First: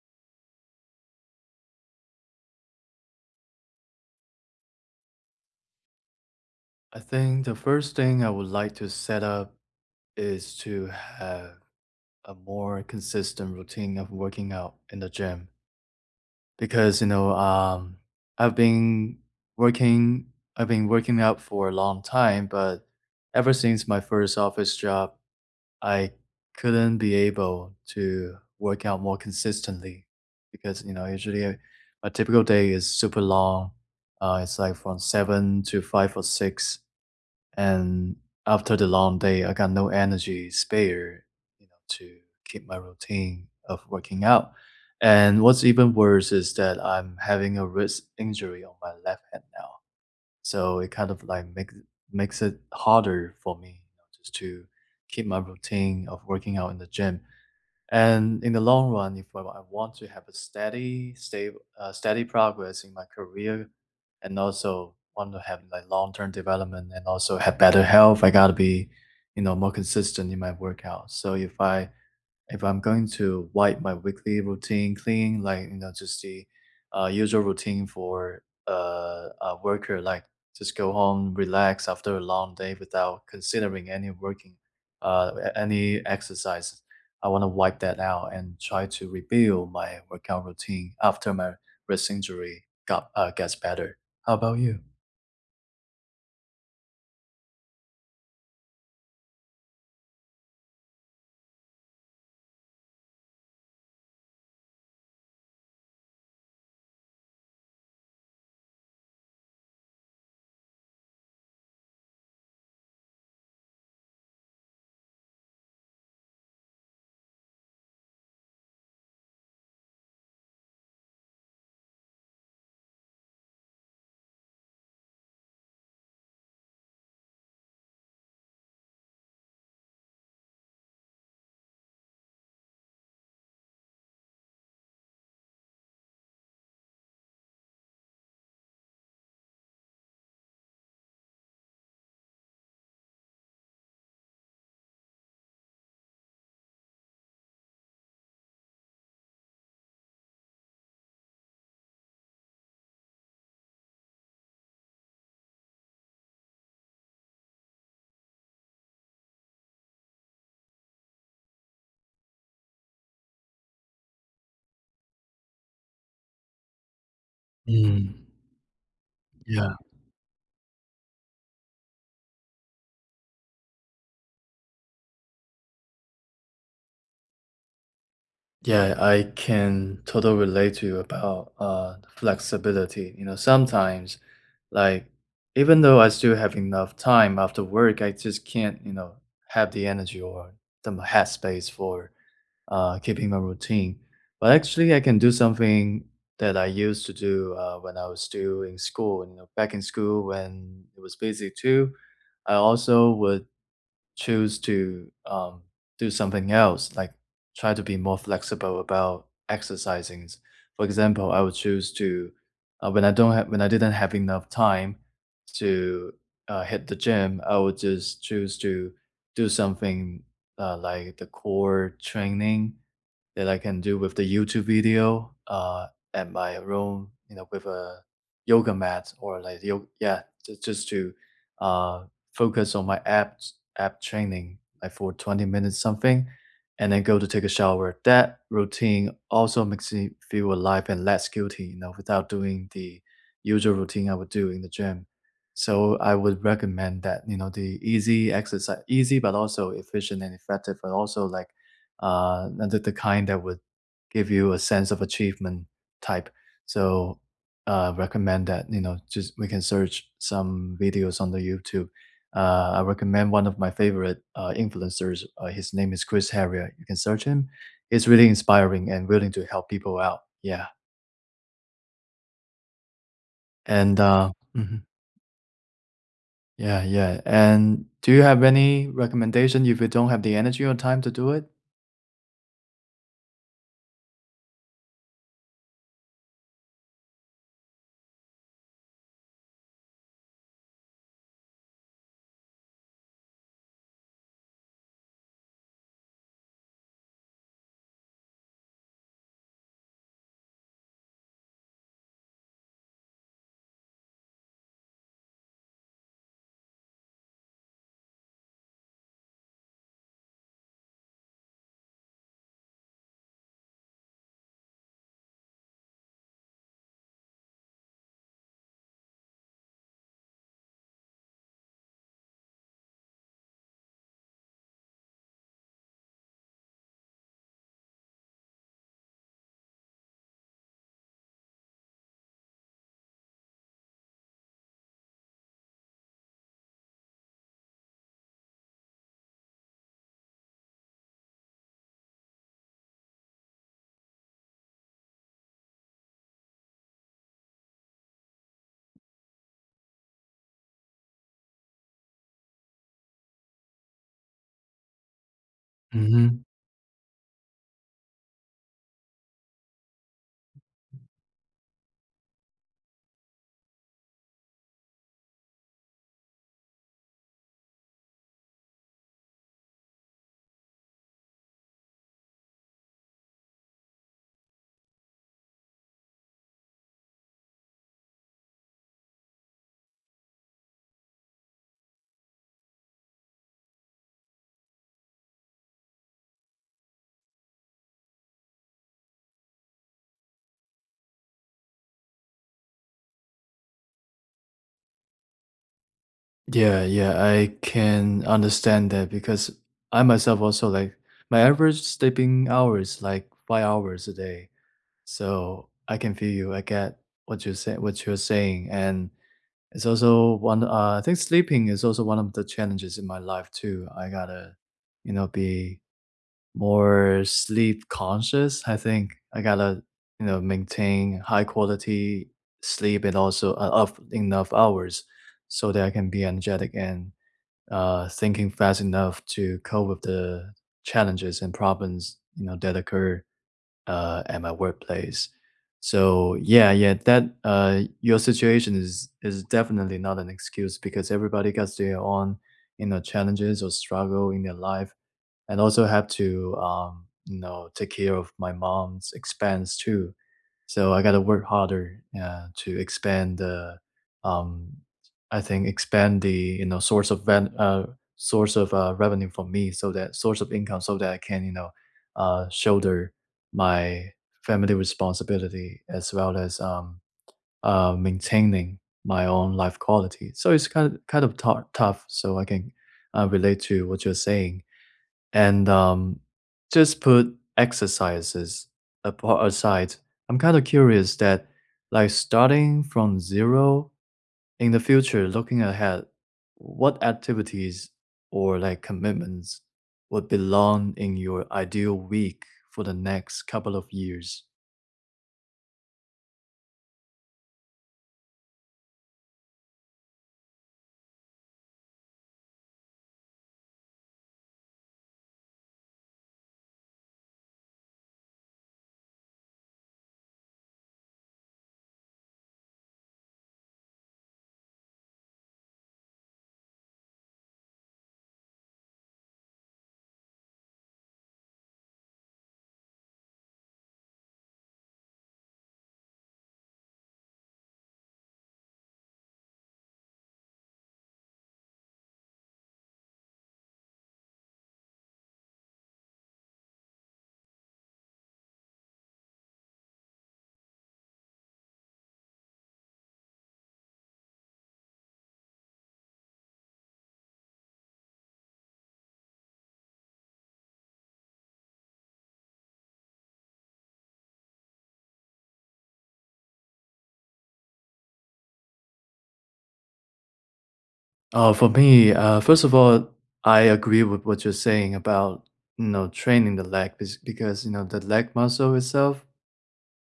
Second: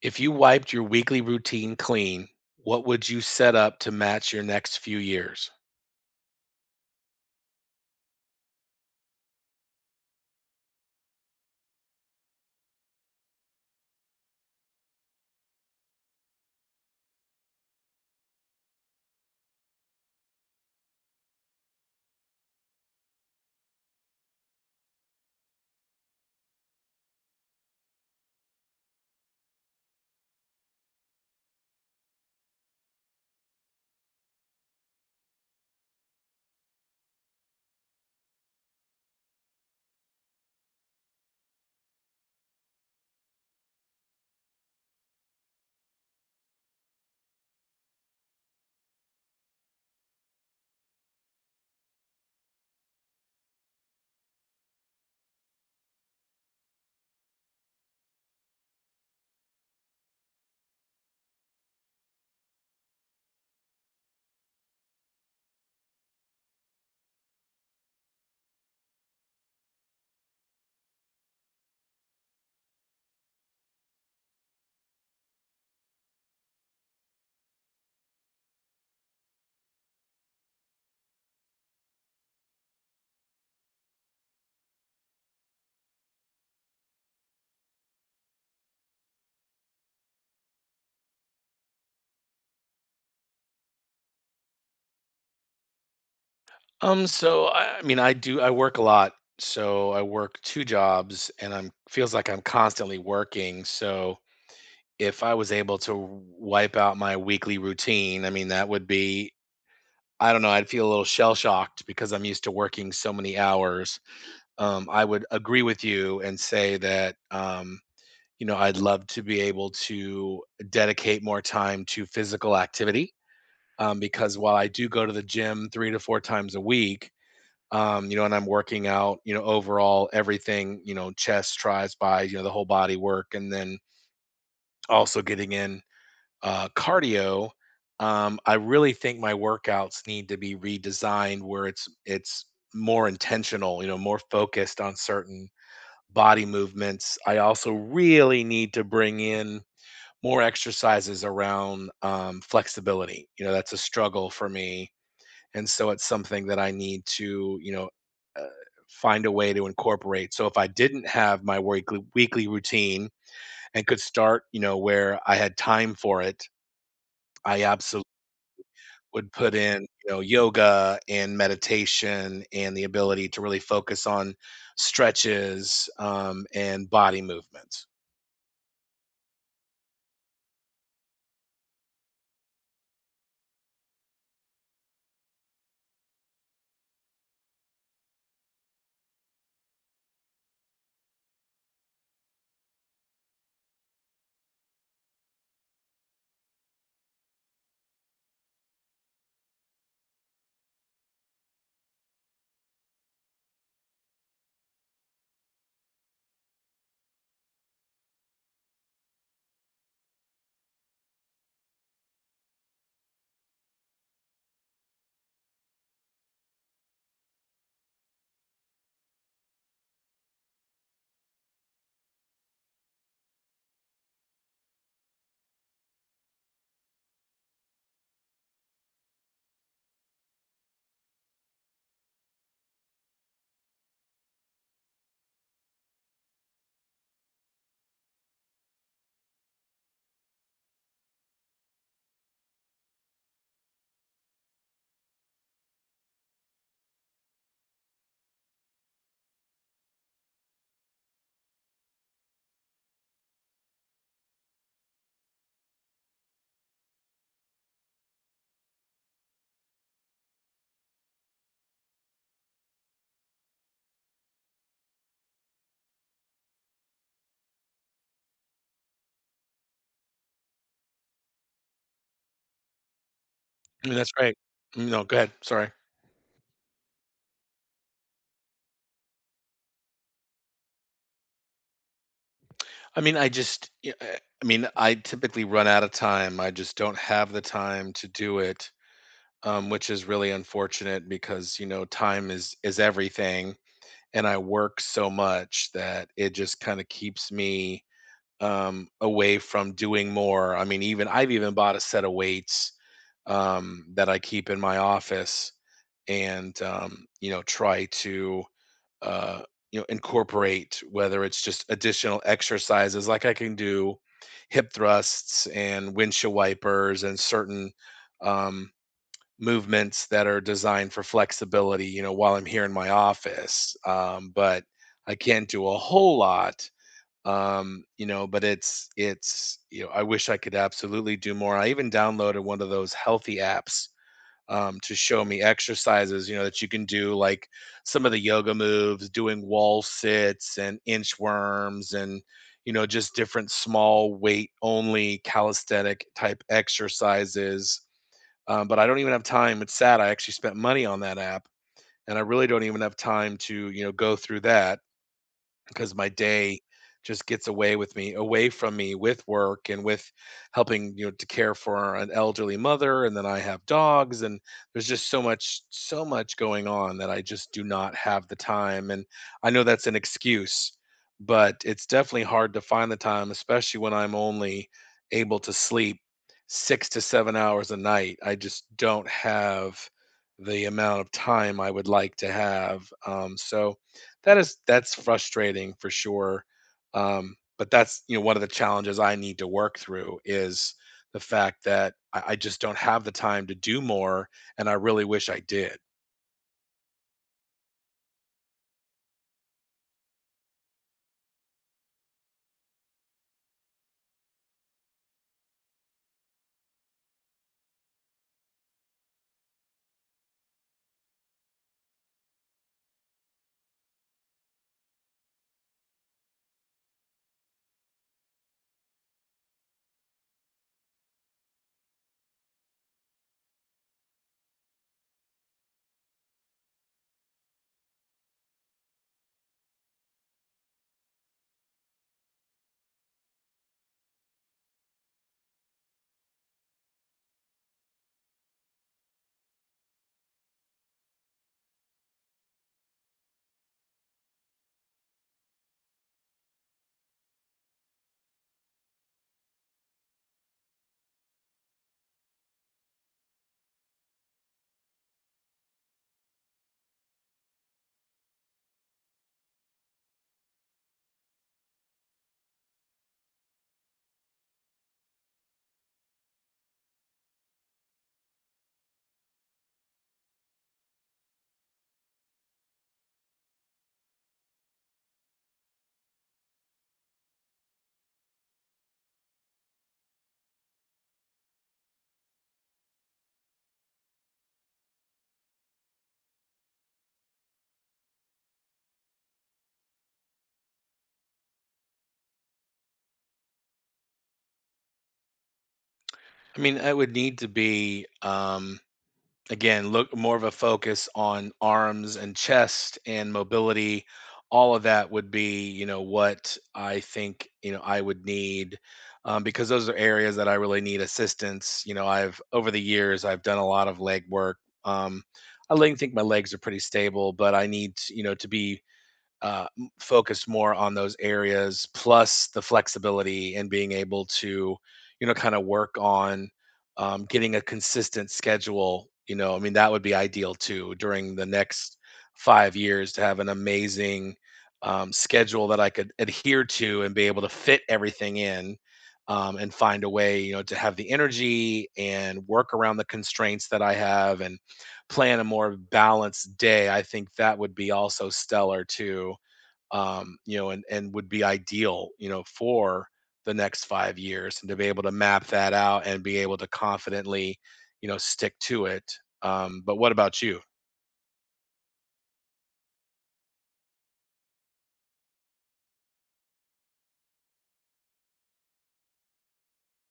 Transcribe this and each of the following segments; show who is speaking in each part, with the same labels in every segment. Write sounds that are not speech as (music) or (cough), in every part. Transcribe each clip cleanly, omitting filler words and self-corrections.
Speaker 1: If you wiped your weekly routine clean, what would you set up to match your next few years?
Speaker 2: I think the first thing I would like to set up is to have a more consistent routine of working out in the gym because you know I've been working I've been working out for a long time, but ever since my first office job, I couldn't be able to work out more consistently because you know usually my typical day is super long. It's like from seven to five or six and after the long day, I got no energy spare, you know, to keep my routine of working out. And what's even worse is that I'm having a wrist injury on my left hand now. So it kind of like makes it harder for me, you know, just to keep my routine of working out in the gym. And in the long run, if I want to have a steady, stable, steady progress in my career, and also want to have like long-term development and also have better health, I gotta be, you know, more consistent in my workout. So if I'm going to wipe my weekly routine clean, like, you know, just the usual routine for a worker, like just go home, relax after a long day without considering any working, any exercise. I want to wipe that out and try to rebuild my workout routine after my wrist injury got gets better. How about you?
Speaker 1: So I mean, I do. I work a lot, so I work two jobs, and I'm feels like I'm constantly working. So if I was able to wipe out my weekly routine, I mean, that would be. I don't know. I'd feel a little shell shocked because I'm used to working so many hours. I would agree with you and say that you know, I'd love to be able to dedicate more time to physical activity because while I do go to the gym three to four times a week, you know, and I'm working out, you know, overall everything, you know, chest, tries, buys, you know, the whole body work, and then also getting in cardio. I really think my workouts need to be redesigned where it's more intentional, you know, more focused on certain body movements. I also really need to bring in more exercises around flexibility. You know, that's a struggle for me, and so it's something that I need to, you know, uh, find a way to incorporate. So if I didn't have my weekly routine and could start, you know, where I had time for it, I absolutely
Speaker 2: Mm,
Speaker 1: would put
Speaker 2: yeah.
Speaker 1: in, you know, yoga and meditation and the ability to really focus on stretches and body movements.
Speaker 2: Yeah, I can totally relate to you about flexibility. You know, sometimes like even though I still have enough time after work, I just can't, you know, have the energy or the headspace for keeping my routine. But actually I can do something that I used to do when I was still in school, you know, back in school when it was busy too. I also would choose to do something else, like try to be more flexible about exercising. For example, I would choose to when I didn't have enough time to hit the gym, I would just choose to do something like the core training that I can do with the YouTube video at my room, you know, with a yoga mat or like yeah, just to uh, focus on my app training like for 20 minutes something, and then go to take a shower. That routine also makes me feel alive and less guilty, you know, without doing the usual routine I would do in the gym. So I would recommend that, you know, the easy exercise, easy but also efficient and effective, but also like and the kind that would give you a sense of achievement type. So recommend that you know just we can search some videos on the YouTube. I recommend one of my favorite influencers. His name is Chris Harrier. You can search him. He's really inspiring and willing to help people out. Yeah,
Speaker 1: I mean,
Speaker 2: and
Speaker 1: that's great.
Speaker 2: mhm.
Speaker 1: No, go ahead. Sorry.
Speaker 2: Yeah, yeah. And do you have any recommendation if you don't have the energy or time to do
Speaker 1: I mean, I just yeah, I mean, I typically run out of time. I just don't have the time to do it, which is really unfortunate because, you know, time is everything, and I work so much that it just kind of keeps me away from doing more. I mean, even I've even bought a set of weights that I keep in my office and you know, try to uh, you know, incorporate whether it's just additional exercises like I can do hip thrusts and windshield wipers and certain um, movements that are designed for flexibility, you know, while I'm here in my office. But I can't do a whole lot, you know, but it's you know, I wish I could absolutely do more. I even downloaded one of those healthy apps to show me exercises, you know, that you can do, like some of the yoga moves, doing wall sits and inchworms and, you know, just different small weight only calisthenic type exercises. But I don't even have time. It's sad. I actually spent money on that app and I really don't even have time to, you know, go through that because my
Speaker 2: it?
Speaker 1: day just gets away with me away from me with work and with helping you know to care for an elderly mother, and then I have dogs, and there's just so much going on that I just do not have the time, and I know that's an excuse, but it's definitely hard to find the time, especially when I'm only able to sleep 6 to 7 hours a night. I just don't have the amount of time I would like to have, so that is that's frustrating for sure, but that's, you know, one of the challenges I need to work through is the fact that I just don't have the time to do more, and I really wish I did.
Speaker 2: Yeah, yeah, I can understand that because I myself also like my average sleeping hours like 5 hours a day. So I can feel you. I get what you're saying. And it's also one. I think sleeping is also one of the challenges in my life too. I gotta, you know, be more sleep conscious. I think I gotta, you know, maintain high quality sleep and also up enough hours so that I can be energetic and thinking fast enough to cope with the challenges and problems you know that occur at my workplace. So yeah, yeah, that your situation is definitely not an excuse because everybody gets their own you know challenges or struggle in their life and also have to you know take care of my mom's expense too. So I gotta work harder to expand the um, I think expand the you know source of source of revenue for me so that source of income so that I can you know shoulder my family responsibility as well as maintaining my own life quality. So it's kind of tough. So I can relate to what you're saying and just put exercises apart aside. I'm kind of curious that, like, starting from zero in the future, looking ahead, what activities or like commitments would belong in your ideal week for the next couple of years?
Speaker 1: I mean, I would need to be, again, look more of a focus on arms and chest and mobility. All of that would be, you know, what I think, you know, I would need because those are areas that I really need assistance. You know, I've over the years I've done a lot of leg work. Um, I like think my legs are pretty stable, but I need, to, you know, to be focused more on those areas, plus the flexibility and being able to, you know, kind of work on getting a consistent schedule. You know, I mean, that would be ideal too during the next 5 years to have an amazing schedule that I could adhere to and be able to fit everything in. And find a way, you know, to have the energy and work around the constraints that I have, and plan a more balanced day. I think that would be also stellar too you know, and would be ideal, you know, for the next 5 years, and to be able to map that out and be able to confidently, you know, stick to it. But what about you?
Speaker 2: For me, first of all, I agree with what you're saying about you know training the leg because you know the leg muscle itself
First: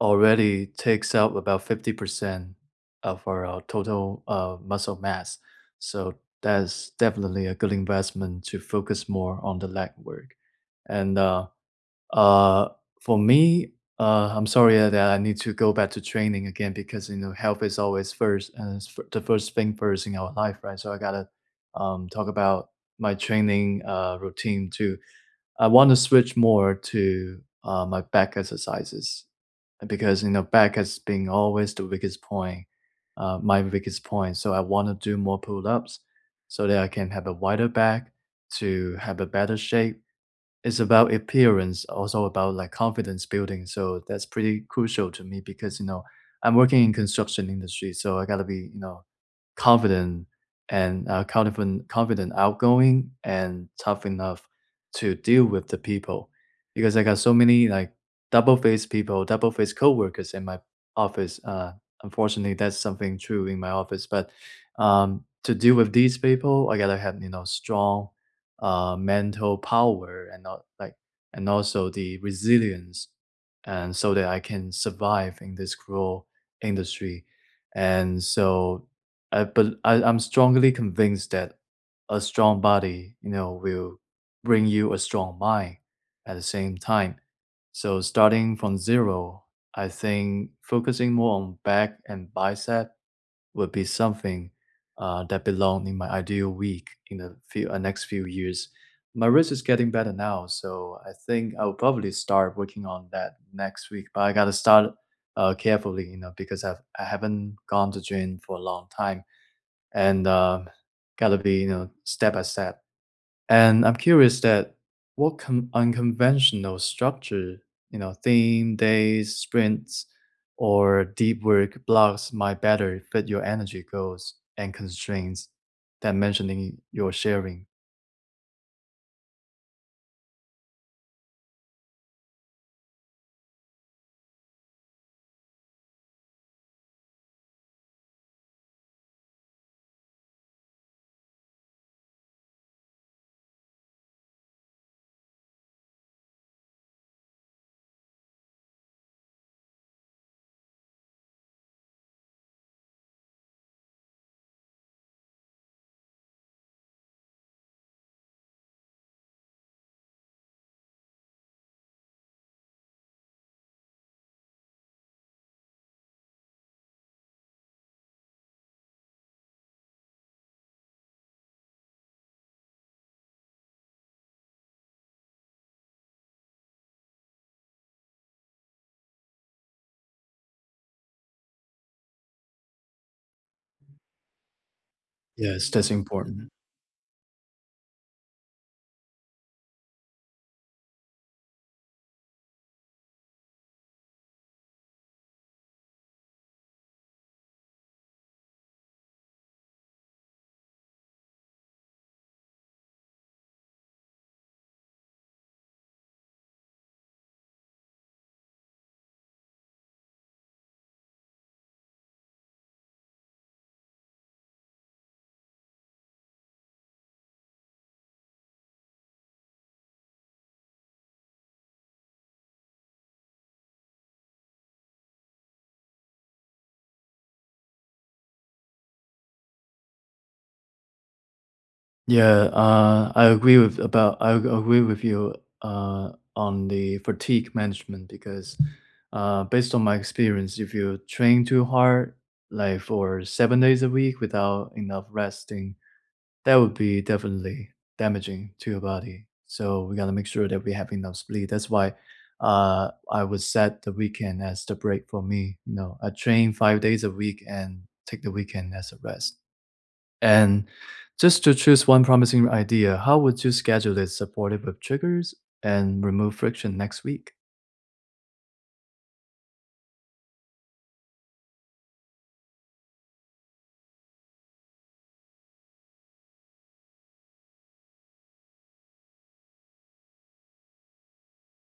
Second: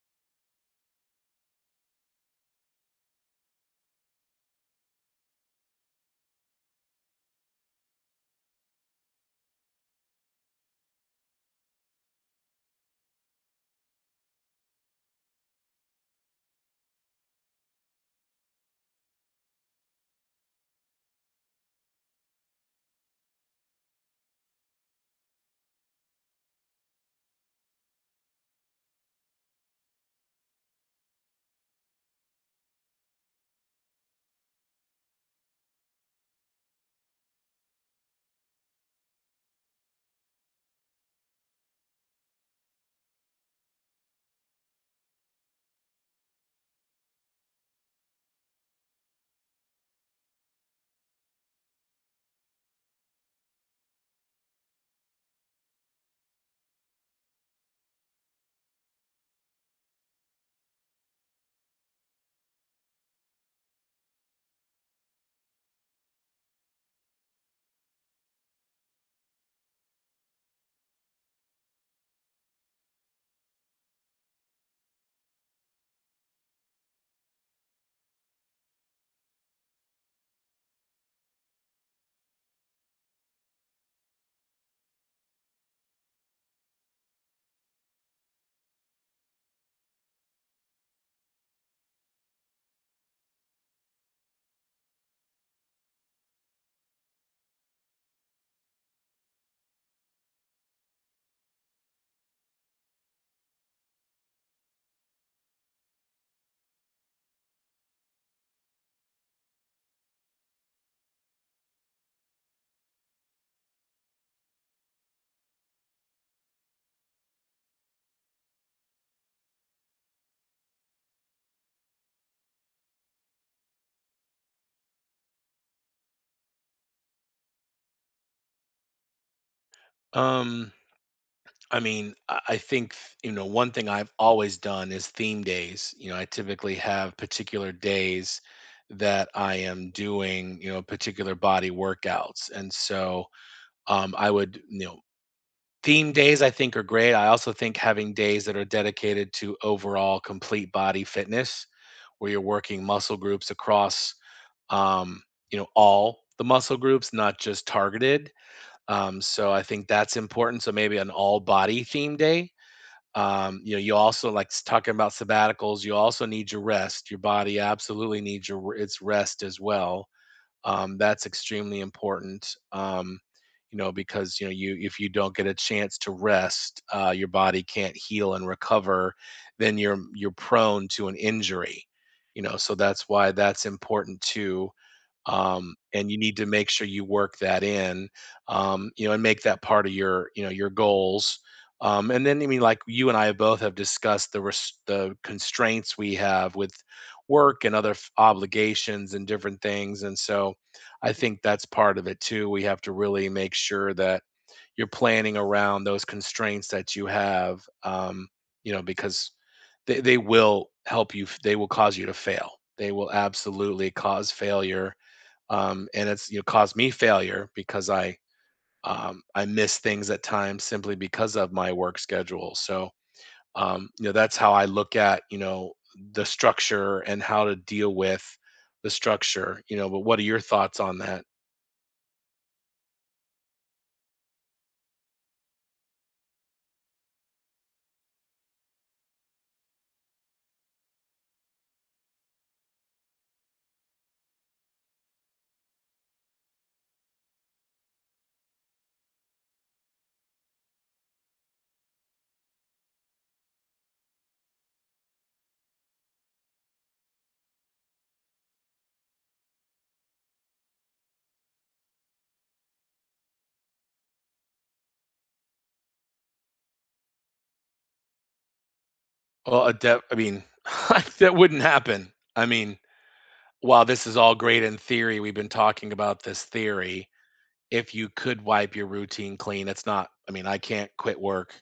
Speaker 2: already takes up about 50% of our total muscle mass. So that's definitely a good investment to focus more on the leg work. And uh, for me, I'm sorry that I need to go back to training again because you know health is always first, and it's the first thing first in our life, right? So I gotta talk about my training routine too. I want to switch more to my back exercises because you know back has been always the weakest point, my weakest point. So I want to do more pull-ups so that I can have a wider back to have a better shape. It's about appearance, also about like confidence building. So that's pretty crucial to me because you know I'm working in construction industry, so I gotta be you know confident confident, outgoing, and tough enough to deal with the people. Because I got so many like double-faced people, double-faced coworkers in my office. Unfortunately, that's something true in my office. But to deal with these people, I gotta have you know strong mental power and not like and also the resilience, and so that I can survive in this cruel industry. And so I but I I'm strongly convinced that a strong body, you know, will bring you a strong mind at the same time. So starting from zero, I think focusing more on back and bicep would be something that belong in my ideal week in the next few years. My wrist is getting better now, so I think I'll probably start working on that next week. But I gotta start carefully, you know, because I haven't gone to gym for a long time and gotta be you know step by step. And I'm curious that what unconventional structure, you know, theme days, sprints, or deep work blocks might better fit your energy goals and constraints than mentioning your sharing.
Speaker 1: Um, I mean, I think you know one thing I've always done is theme days. You know, I typically have particular days that I am doing you know particular body workouts, and so I would you know theme days, I think, are great. I also think having days that are dedicated to overall complete body fitness, where you're working muscle groups across, um, you know, all the muscle groups, not just targeted. So I think that's important. So maybe an all body theme day. You know, you also like talking about sabbaticals. You also need your rest. Your body absolutely needs your its rest as well that's extremely important, you know, because you know you if you don't get a chance to rest your body can't heal and recover, then you're prone to an injury, you know, so that's why that's important too,
Speaker 2: Yes. That's
Speaker 1: and you need to
Speaker 2: important.
Speaker 1: make sure you work that in, you know, and make that part of your, you know, your goals. And then, I mean, like you and I both have discussed the the constraints we have with work and other obligations and different things, and so I think that's part of it too. We have to really make sure that you're planning around those constraints that you have, you know, because they will help you. They will cause you to fail. They will absolutely cause failure, and it's you know caused me failure because I miss things at times simply because of my work schedule. So you know that's how I look at you know the structure and how to deal with the structure. You know, but what are your thoughts on that?
Speaker 2: Yeah, I agree with about I agree with you uh, on the fatigue management because based on my experience, if you train too hard, like for 7 days a week without enough resting, that would be definitely damaging to your body. So we gotta make sure that we have enough sleep. That's why I would set the weekend as the break for me. You know, I train 5 days a week and take the weekend as a rest. And just to choose one promising idea, how would you schedule it supportive of triggers and remove friction next week?
Speaker 1: Well, I mean, (laughs) that wouldn't happen. I mean, while this is all great in theory, we've been talking about this theory. If you could wipe your routine clean, it's not. I mean, I can't quit work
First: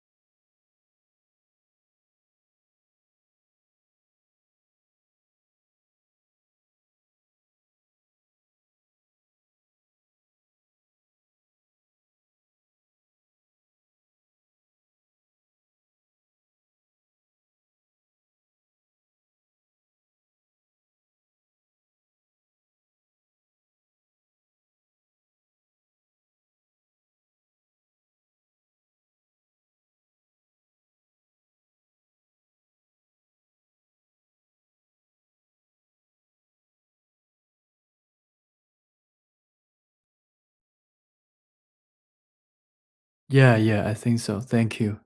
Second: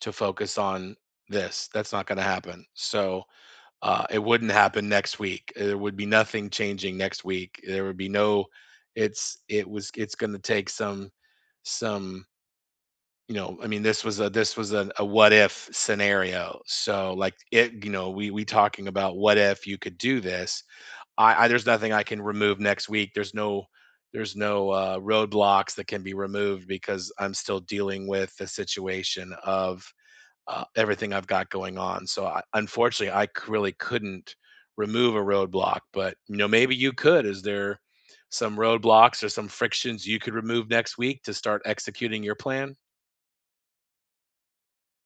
Speaker 1: to focus on this. That's not going to happen. So it wouldn't happen next week. There would be nothing changing next week. There would be no. It's it was it's going to take some you know I mean this was a what if scenario, so like it you know we talking about what if you could do this I there's nothing I can remove next week, there's no roadblocks that can be removed because I'm still dealing with the situation of everything I've got going on. So I, unfortunately, I really couldn't remove a roadblock. But you know, maybe you could. Is there some roadblocks or some frictions you could remove next week to start executing your plan?
Speaker 2: Yeah, yeah, I think so. Thank you.